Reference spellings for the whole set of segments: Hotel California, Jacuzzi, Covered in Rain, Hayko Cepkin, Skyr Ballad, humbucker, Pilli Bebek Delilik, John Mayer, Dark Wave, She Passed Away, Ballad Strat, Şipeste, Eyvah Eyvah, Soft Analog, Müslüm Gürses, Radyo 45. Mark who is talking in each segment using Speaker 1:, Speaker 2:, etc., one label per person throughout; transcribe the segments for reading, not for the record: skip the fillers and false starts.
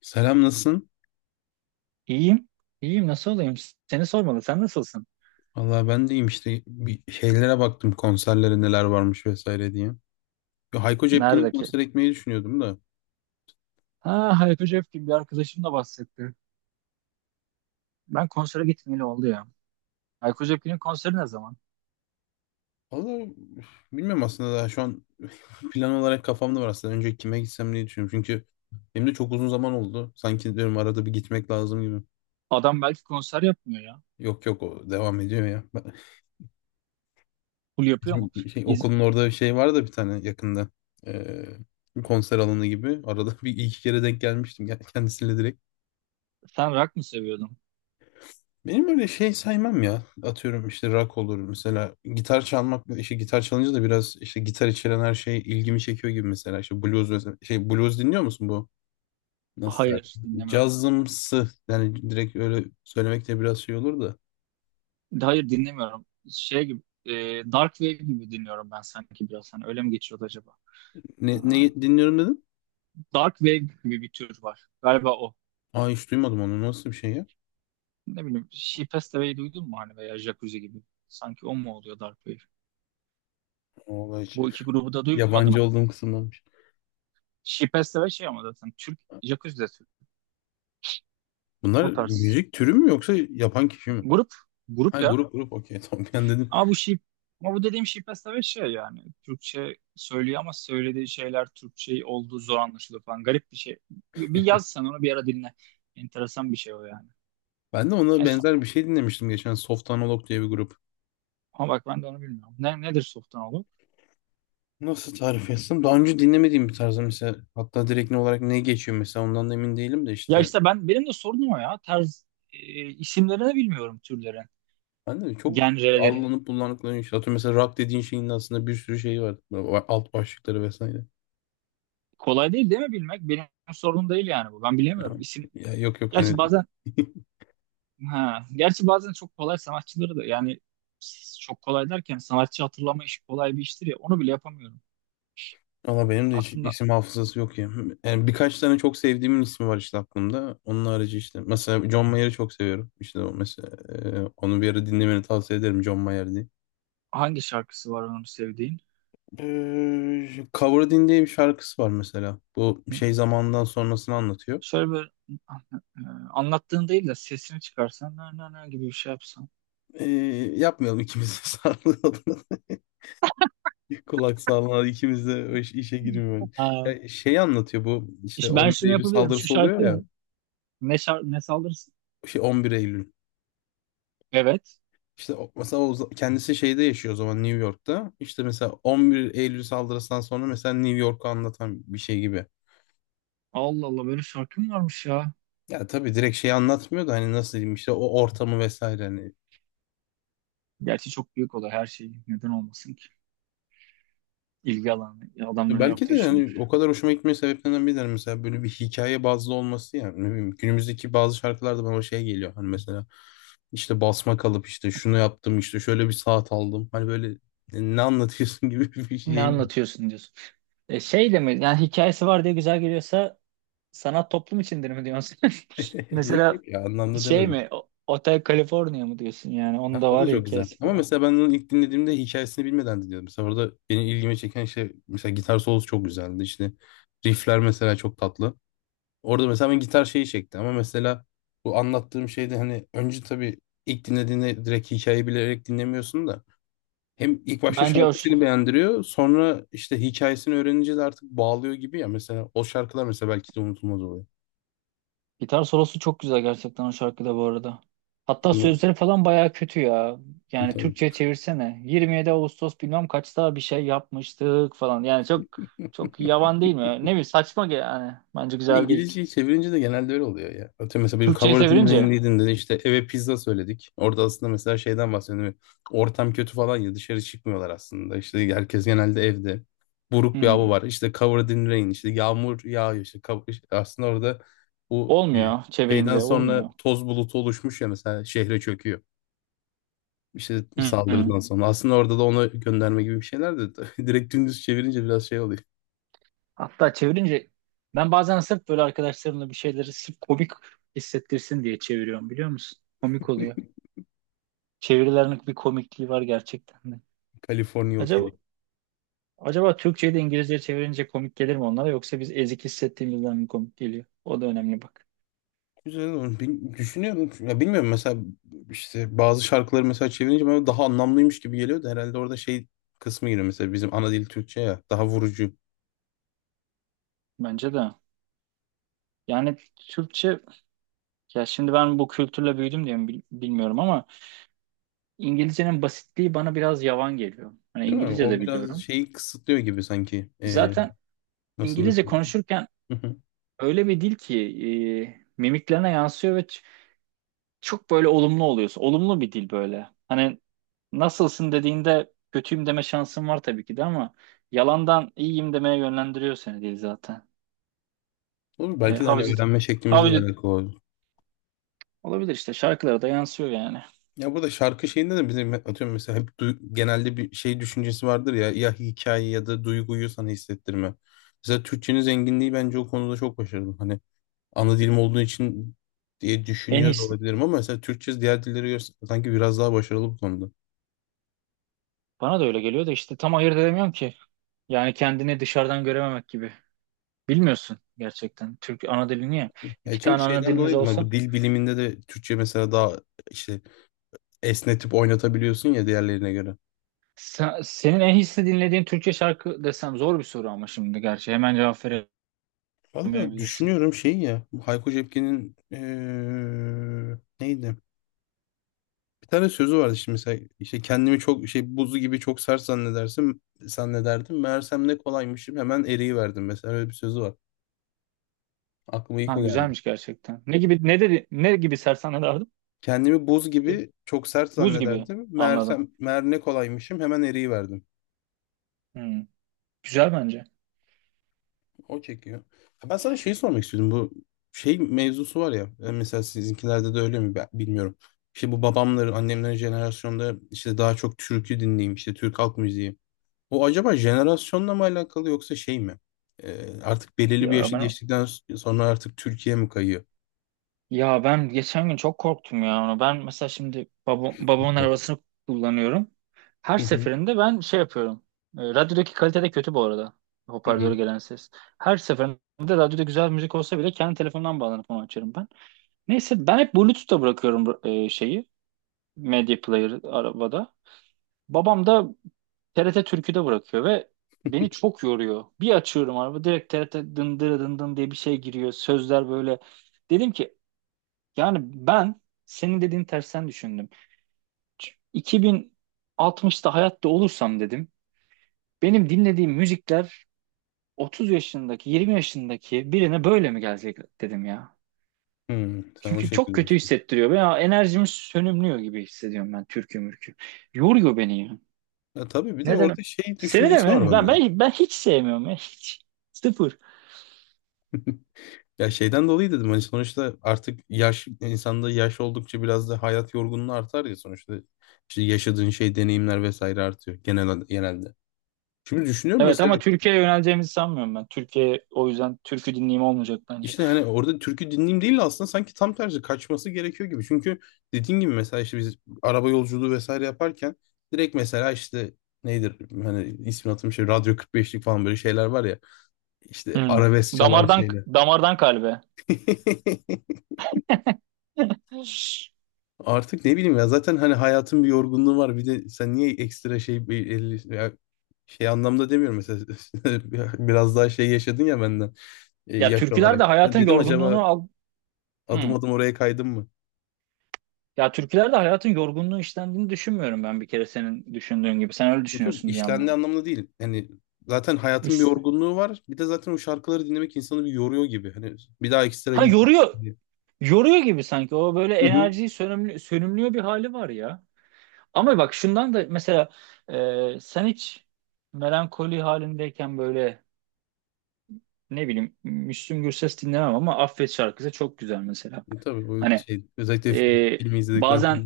Speaker 1: Selam, nasılsın?
Speaker 2: İyiyim. İyiyim. Nasıl olayım? Seni sormalı. Sen nasılsın?
Speaker 1: Valla ben deyim işte bir şeylere baktım, konserlere neler varmış vesaire diye. Ya Hayko Cepkin'in
Speaker 2: Nerede ki?
Speaker 1: konser ekmeği düşünüyordum da.
Speaker 2: Ha, Hayko Cepkin bir arkadaşım da bahsetti. Ben konsere gitmeyeli oldu ya. Hayko Cepkin'in konseri ne zaman?
Speaker 1: Valla bilmiyorum aslında, daha şu an plan olarak kafamda var aslında. Önce kime gitsem diye düşünüyorum. Çünkü benim de çok uzun zaman oldu. Sanki diyorum arada bir gitmek lazım gibi.
Speaker 2: Adam belki konser yapmıyor ya.
Speaker 1: Yok yok, o devam ediyor ya.
Speaker 2: Full yapıyor
Speaker 1: Bizim
Speaker 2: mu?
Speaker 1: bir şey,
Speaker 2: İz-
Speaker 1: okulun orada bir şey var da bir tane yakında. Ee, konser alanı gibi. Arada bir iki kere denk gelmiştim kendisiyle direkt.
Speaker 2: Sen rock mı seviyordun?
Speaker 1: Benim öyle şey saymam ya. Atıyorum işte rock olur mesela. Gitar çalmak, işte gitar çalınca da biraz işte gitar içeren her şey ilgimi çekiyor gibi mesela. İşte blues mesela. Şey, blues dinliyor musun bu? Nasıl tarif?
Speaker 2: Hayır, dinlemiyorum.
Speaker 1: Cazımsı. Yani direkt öyle söylemek de biraz şey olur da.
Speaker 2: Hayır, dinlemiyorum. Şey gibi, e, Dark Wave gibi dinliyorum ben sanki biraz. Hani öyle mi geçiyordu acaba?
Speaker 1: Ne,
Speaker 2: Ha,
Speaker 1: ne dinliyorum dedim?
Speaker 2: Dark Wave gibi bir tür var. Galiba o.
Speaker 1: Aa, hiç duymadım onu. Nasıl bir şey ya?
Speaker 2: Ne bileyim, She Passed Away duydun mu hani veya Jacuzzi gibi? Sanki o mu oluyor Dark Wave?
Speaker 1: Vallahi hiç.
Speaker 2: Bu iki grubu da duymadın
Speaker 1: Yabancı
Speaker 2: mı?
Speaker 1: olduğum kısımdanmış.
Speaker 2: Şipeste ve şey ama zaten Türk Jacuzzi de Türk.
Speaker 1: Bunlar
Speaker 2: O tarz.
Speaker 1: müzik türü mü yoksa yapan kişi mi?
Speaker 2: Grup.
Speaker 1: Ha,
Speaker 2: Grup ya.
Speaker 1: grup grup, okey, tamam, ben dedim.
Speaker 2: Ama bu Şip ama bu dediğim Şipeste ve şey yani. Türkçe söylüyor ama söylediği şeyler Türkçe olduğu zor anlaşılıyor falan. Garip bir şey. Bir yaz sen onu bir ara dinle. Enteresan bir şey o yani.
Speaker 1: Ben de ona
Speaker 2: Neyse.
Speaker 1: benzer bir şey dinlemiştim geçen. Soft Analog diye bir grup.
Speaker 2: Ama bak ben de onu bilmiyorum. Nedir softan oğlum?
Speaker 1: Nasıl tarif etsem? Daha önce dinlemediğim bir tarzda mesela, hatta direkt ne olarak ne geçiyor mesela ondan da emin değilim de
Speaker 2: Ya
Speaker 1: işte
Speaker 2: işte benim de sorunum o ya. Tarz e, isimlerini bilmiyorum türlerin,
Speaker 1: ben de çok
Speaker 2: genrelerin.
Speaker 1: allanıp bulanıkların, işte atıyorum mesela rock dediğin şeyin de aslında bir sürü şeyi var. Alt başlıkları vesaire.
Speaker 2: Kolay değil değil mi bilmek? Benim sorunum değil yani bu. Ben
Speaker 1: Ya,
Speaker 2: bilemiyorum. İsim
Speaker 1: ya yok yok hani
Speaker 2: Gerçi bazen ha, gerçi bazen çok kolay sanatçıları da yani çok kolay derken sanatçı hatırlama işi kolay bir iştir ya onu bile yapamıyorum.
Speaker 1: valla benim de hiç
Speaker 2: Aklında
Speaker 1: isim hafızası yok ya. Yani birkaç tane çok sevdiğimin ismi var işte aklımda. Onun harici işte mesela John Mayer'ı çok seviyorum. İşte o mesela, onu bir ara dinlemeni tavsiye ederim, John Mayer diye.
Speaker 2: hangi şarkısı var onun sevdiğin?
Speaker 1: Coveredin diye bir şarkısı var mesela. Bu
Speaker 2: Hı,
Speaker 1: şey zamandan sonrasını anlatıyor.
Speaker 2: Şöyle bir e, anlattığın değil de sesini çıkarsan na na na gibi bir şey yapsan.
Speaker 1: Ee, yapmayalım ikimiz de sağlığı adına. Kulak sağlığı ikimiz de o işe girmiyor.
Speaker 2: Ha,
Speaker 1: Ya şey anlatıyor bu, işte
Speaker 2: işte ben
Speaker 1: 11
Speaker 2: şunu
Speaker 1: Eylül
Speaker 2: yapabilirim. Şu
Speaker 1: saldırısı oluyor
Speaker 2: şarkı
Speaker 1: ya.
Speaker 2: ne? Ne saldırırsın?
Speaker 1: Şey, 11 Eylül.
Speaker 2: Evet.
Speaker 1: İşte mesela kendisi şeyde yaşıyor o zaman, New York'ta. İşte mesela 11 Eylül saldırısından sonra mesela New York'u anlatan bir şey gibi.
Speaker 2: Allah Allah böyle şarkı mı varmış ya?
Speaker 1: Ya tabii direkt şeyi anlatmıyor da, hani nasıl diyeyim, işte o ortamı vesaire hani.
Speaker 2: Gerçi çok büyük olay her şey. Neden olmasın ki? İlgi alanı
Speaker 1: Ya
Speaker 2: adamların yok
Speaker 1: belki
Speaker 2: da.
Speaker 1: de yani o kadar hoşuma gitme sebeplerinden biri de hani mesela böyle bir hikaye bazlı olması, yani ne bileyim günümüzdeki bazı şarkılarda bana o şey geliyor, hani mesela işte basma kalıp, işte şunu yaptım, işte şöyle bir saat aldım, hani böyle ne anlatıyorsun gibi bir
Speaker 2: Ne
Speaker 1: şeyim.
Speaker 2: anlatıyorsun diyorsun. Şey de mi? Yani hikayesi var diye güzel geliyorsa sanat toplum içindir mi diyorsun?
Speaker 1: Yok
Speaker 2: Mesela
Speaker 1: yok ya, anlamda
Speaker 2: şey
Speaker 1: demedim.
Speaker 2: mi? Hotel California mı diyorsun yani? Onun
Speaker 1: Ha,
Speaker 2: da
Speaker 1: o
Speaker 2: var
Speaker 1: da
Speaker 2: ya
Speaker 1: çok güzel
Speaker 2: hikayesi
Speaker 1: ama
Speaker 2: falan.
Speaker 1: mesela ben onu ilk dinlediğimde hikayesini bilmeden dinliyordum, mesela orada benim ilgimi çeken şey mesela gitar solosu çok güzeldi, işte riffler mesela çok tatlı. Orada mesela ben, gitar şeyi çekti ama mesela bu anlattığım şeyde hani önce tabii ilk dinlediğinde direkt hikayeyi bilerek dinlemiyorsun da, hem ilk başta
Speaker 2: Bence o
Speaker 1: şarkı
Speaker 2: şu.
Speaker 1: seni beğendiriyor, sonra işte hikayesini öğrenince de artık bağlıyor gibi ya, mesela o şarkılar mesela belki de unutulmaz oluyor.
Speaker 2: Gitar solosu çok güzel gerçekten o şarkıda bu arada. Hatta
Speaker 1: Hı,
Speaker 2: sözleri falan bayağı kötü ya. Yani
Speaker 1: tabii.
Speaker 2: Türkçe'ye çevirsene. 27 Ağustos bilmem kaçta bir şey yapmıştık falan. Yani çok çok yavan değil mi? Ne bileyim saçma yani. Bence güzel değil.
Speaker 1: İngilizceyi çevirince de genelde öyle oluyor ya. Atıyorum mesela benim
Speaker 2: Türkçe'ye
Speaker 1: Cover
Speaker 2: çevirince.
Speaker 1: Dinley'din dedi, işte eve pizza söyledik. Orada aslında mesela şeyden bahsediyorum. Ortam kötü falan ya, dışarı çıkmıyorlar aslında. İşte herkes genelde evde. Buruk bir hava
Speaker 2: Hı.
Speaker 1: var. İşte Covered in Rain, işte yağmur yağıyor, İşte işte aslında orada, bu
Speaker 2: Olmuyor
Speaker 1: şeyden
Speaker 2: çevirince
Speaker 1: sonra
Speaker 2: olmuyor.
Speaker 1: toz bulutu oluşmuş ya, mesela şehre çöküyor. İşte
Speaker 2: Hı hı.
Speaker 1: saldırıdan sonra. Aslında orada da ona gönderme gibi bir şeyler de, direkt dümdüz çevirince biraz şey oluyor.
Speaker 2: Hatta çevirince ben bazen sırf böyle arkadaşlarımla bir şeyleri sırf komik hissettirsin diye çeviriyorum biliyor musun? Komik oluyor. Çevirilerin bir komikliği var gerçekten de.
Speaker 1: Kaliforniya
Speaker 2: Acaba
Speaker 1: Oteli.
Speaker 2: acaba Türkçeyi de İngilizceye çevirince komik gelir mi onlara yoksa biz ezik hissettiğimizden mi komik geliyor? O da önemli bak.
Speaker 1: Güzel olur. Düşünüyorum. Ya bilmiyorum mesela, işte bazı şarkıları mesela çevirince bana daha anlamlıymış gibi geliyor da, herhalde orada şey kısmı giriyor, mesela bizim ana dil Türkçe ya, daha vurucu
Speaker 2: Bence de. Yani Türkçe ya şimdi ben bu kültürle büyüdüm diye mi bilmiyorum ama İngilizcenin basitliği bana biraz yavan geliyor. Hani
Speaker 1: değil mi?
Speaker 2: İngilizce
Speaker 1: O
Speaker 2: de
Speaker 1: biraz
Speaker 2: biliyorum.
Speaker 1: şeyi kısıtlıyor gibi sanki.
Speaker 2: Zaten
Speaker 1: Nasıl
Speaker 2: İngilizce
Speaker 1: desem.
Speaker 2: konuşurken
Speaker 1: Hı hı.
Speaker 2: öyle bir dil ki mimiklerine yansıyor ve çok böyle olumlu oluyorsun. Olumlu bir dil böyle. Hani nasılsın dediğinde kötüyüm deme şansın var tabii ki de ama yalandan iyiyim demeye yönlendiriyor seni dil zaten.
Speaker 1: Olur,
Speaker 2: E,
Speaker 1: belki de hani
Speaker 2: havacı,
Speaker 1: öğrenme şeklimizle de
Speaker 2: havacı
Speaker 1: alakalı olur.
Speaker 2: olabilir işte şarkılara da yansıyor yani.
Speaker 1: Ya burada şarkı şeyinde de bizim atıyorum mesela hep genelde bir şey düşüncesi vardır ya, ya hikaye ya da duyguyu sana hissettirme. Mesela Türkçenin zenginliği bence o konuda çok başarılı. Hani ana dilim olduğu için diye
Speaker 2: En
Speaker 1: düşünüyor da
Speaker 2: iyisi.
Speaker 1: olabilirim ama mesela Türkçe diğer dillere göre sanki biraz daha başarılı bu konuda.
Speaker 2: Bana da öyle geliyor da işte tam ayırt edemiyorum ki. Yani kendini dışarıdan görememek gibi. Bilmiyorsun gerçekten. Türk ana dilini ya.
Speaker 1: Ya
Speaker 2: İki
Speaker 1: çünkü
Speaker 2: tane ana
Speaker 1: şeyden
Speaker 2: dilimiz
Speaker 1: dolayıydı ama
Speaker 2: olsa.
Speaker 1: bu dil biliminde de Türkçe mesela daha işte esnetip oynatabiliyorsun ya diğerlerine göre.
Speaker 2: Senin en hisli dinlediğin Türkçe şarkı desem zor bir soru ama şimdi gerçi hemen cevap
Speaker 1: Valla
Speaker 2: veremeyebilirsin.
Speaker 1: düşünüyorum şey ya, bu Hayko Cepkin'in neydi? Bir tane sözü vardı şimdi mesela, işte kendimi çok şey, buzu gibi çok sert zannederdim. Meğersem ne kolaymışım, hemen eriyiverdim, mesela öyle bir sözü var. Aklıma ilk
Speaker 2: Ha
Speaker 1: o geldi.
Speaker 2: güzelmiş gerçekten. Ne gibi ne dedi ne gibi sersane derdim?
Speaker 1: Kendimi buz gibi çok sert
Speaker 2: Buz gibi
Speaker 1: zannederdim.
Speaker 2: anladım.
Speaker 1: Meğer ne kolaymışım, hemen eriyiverdim.
Speaker 2: Hmm, güzel bence.
Speaker 1: O çekiyor. Ha, ben sana şeyi sormak istiyordum. Bu şey mevzusu var ya. Mesela sizinkilerde de öyle mi, ben bilmiyorum. İşte bu babamların, annemlerin jenerasyonda işte daha çok türkü dinleyeyim, işte Türk halk müziği. O acaba jenerasyonla mı alakalı yoksa şey mi? Artık belirli bir
Speaker 2: Ya
Speaker 1: yaşı
Speaker 2: ben
Speaker 1: geçtikten sonra artık Türkiye mi kayıyor?
Speaker 2: ya ben geçen gün çok korktum ya ona. Ben mesela şimdi babamın arabasını kullanıyorum. Her
Speaker 1: Hı hı.
Speaker 2: seferinde ben şey yapıyorum. Radyodaki kalite de kötü bu arada.
Speaker 1: Hı
Speaker 2: Hoparlöre
Speaker 1: hı.
Speaker 2: gelen ses. Her seferinde radyoda güzel müzik olsa bile kendi telefonumdan bağlanıp onu açarım ben. Neyse ben hep Bluetooth'ta bırakıyorum şeyi. Medya player arabada. Babam da TRT Türkü'de bırakıyor ve beni çok yoruyor. Bir açıyorum araba direkt TRT dındıra dındın diye bir şey giriyor. Sözler böyle. Dedim ki yani ben senin dediğin tersten düşündüm. Ç- 2060'ta hayatta olursam dedim. Benim dinlediğim müzikler 30 yaşındaki, 20 yaşındaki birine böyle mi gelecek dedim ya.
Speaker 1: Hı. Sen o
Speaker 2: Çünkü çok
Speaker 1: şekilde
Speaker 2: kötü
Speaker 1: düşün.
Speaker 2: hissettiriyor. Veya enerjim sönümlüyor gibi hissediyorum ben türkü mürkü. Yoruyor beni ya.
Speaker 1: Ya tabii, bir de
Speaker 2: Neden?
Speaker 1: orada şey
Speaker 2: Seni de
Speaker 1: düşüncesi var
Speaker 2: mi?
Speaker 1: bende.
Speaker 2: Ben hiç sevmiyorum ya. Hiç. Sıfır.
Speaker 1: Ya şeyden dolayı dedim, hani sonuçta artık yaş, insanda yaş oldukça biraz da hayat yorgunluğu artar ya, sonuçta işte yaşadığın şey, deneyimler vesaire artıyor genelde. Şimdi düşünüyorum
Speaker 2: Evet
Speaker 1: mesela,
Speaker 2: ama Türkiye'ye yöneleceğimizi sanmıyorum ben. Türkiye o yüzden türkü dinleyeyim olmayacak bence.
Speaker 1: işte hani orada türkü dinleyeyim değil de aslında sanki tam tersi kaçması gerekiyor gibi. Çünkü dediğin gibi mesela, işte biz araba yolculuğu vesaire yaparken direkt mesela işte nedir, hani ismini hatırlamıyorum, şey Radyo 45'lik falan, böyle şeyler var ya, işte
Speaker 2: Hmm.
Speaker 1: arabesk çalan
Speaker 2: Damardan
Speaker 1: şeyler.
Speaker 2: damardan kalbe. Hiç.
Speaker 1: Artık ne bileyim ya, zaten hani hayatın bir yorgunluğu var. Bir de sen niye ekstra şey, bir ya şey anlamda demiyorum mesela, biraz daha şey yaşadın ya benden
Speaker 2: Ya
Speaker 1: yaş
Speaker 2: türküler de
Speaker 1: olarak. Ya
Speaker 2: hayatın
Speaker 1: dedim,
Speaker 2: yorgunluğunu
Speaker 1: acaba
Speaker 2: al.
Speaker 1: adım
Speaker 2: Hmm.
Speaker 1: adım oraya kaydım mı?
Speaker 2: Ya türküler de hayatın yorgunluğu işlendiğini düşünmüyorum ben bir kere senin düşündüğün gibi. Sen öyle
Speaker 1: Yok yok,
Speaker 2: düşünüyorsun diye
Speaker 1: işlendiği
Speaker 2: anladım.
Speaker 1: anlamda değil. Yani zaten hayatın bir
Speaker 2: İs-
Speaker 1: yorgunluğu var. Bir de zaten o şarkıları dinlemek insanı bir yoruyor gibi. Hani bir daha ekstra
Speaker 2: Ha
Speaker 1: yük yapma
Speaker 2: yoruyor.
Speaker 1: diye.
Speaker 2: Yoruyor gibi sanki. O böyle
Speaker 1: Hı hı.
Speaker 2: enerjiyi sönümlüyor bir hali var ya. Ama bak şundan da mesela sen hiç melankoli halindeyken böyle ne bileyim Müslüm Gürses dinlemem ama Affet şarkısı çok güzel mesela.
Speaker 1: Tabii bu
Speaker 2: Hani
Speaker 1: şey, özellikle
Speaker 2: e,
Speaker 1: filmi izledikten sonra.
Speaker 2: bazen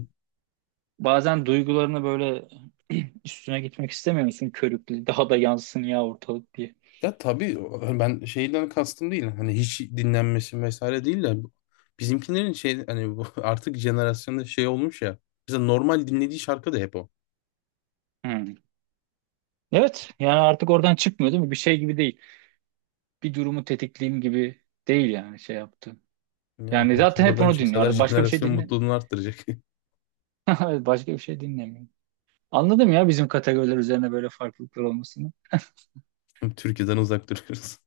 Speaker 2: bazen duygularını böyle üstüne gitmek istemiyor körüklü daha da yansın ya ortalık diye.
Speaker 1: Ya tabii hani ben şeyden kastım değil. Hani hiç dinlenmesi vesaire değil de, bizimkilerin şey, hani bu artık jenerasyonda şey olmuş ya. Mesela normal dinlediği şarkı da hep o.
Speaker 2: Hmm. Evet yani artık oradan çıkmıyor değil mi? Bir şey gibi değil. Bir durumu tetikleyeyim gibi değil yani şey yaptı.
Speaker 1: Ya
Speaker 2: Yani
Speaker 1: belki de
Speaker 2: zaten hep
Speaker 1: oradan
Speaker 2: onu dinliyor.
Speaker 1: çıksalar
Speaker 2: Artık başka bir şey
Speaker 1: jenerasyon
Speaker 2: dinle.
Speaker 1: mutluluğunu arttıracak.
Speaker 2: Başka bir şey dinlemiyor. Anladım ya bizim kategoriler üzerine böyle farklılıklar olmasını.
Speaker 1: Türkiye'den uzak duruyoruz.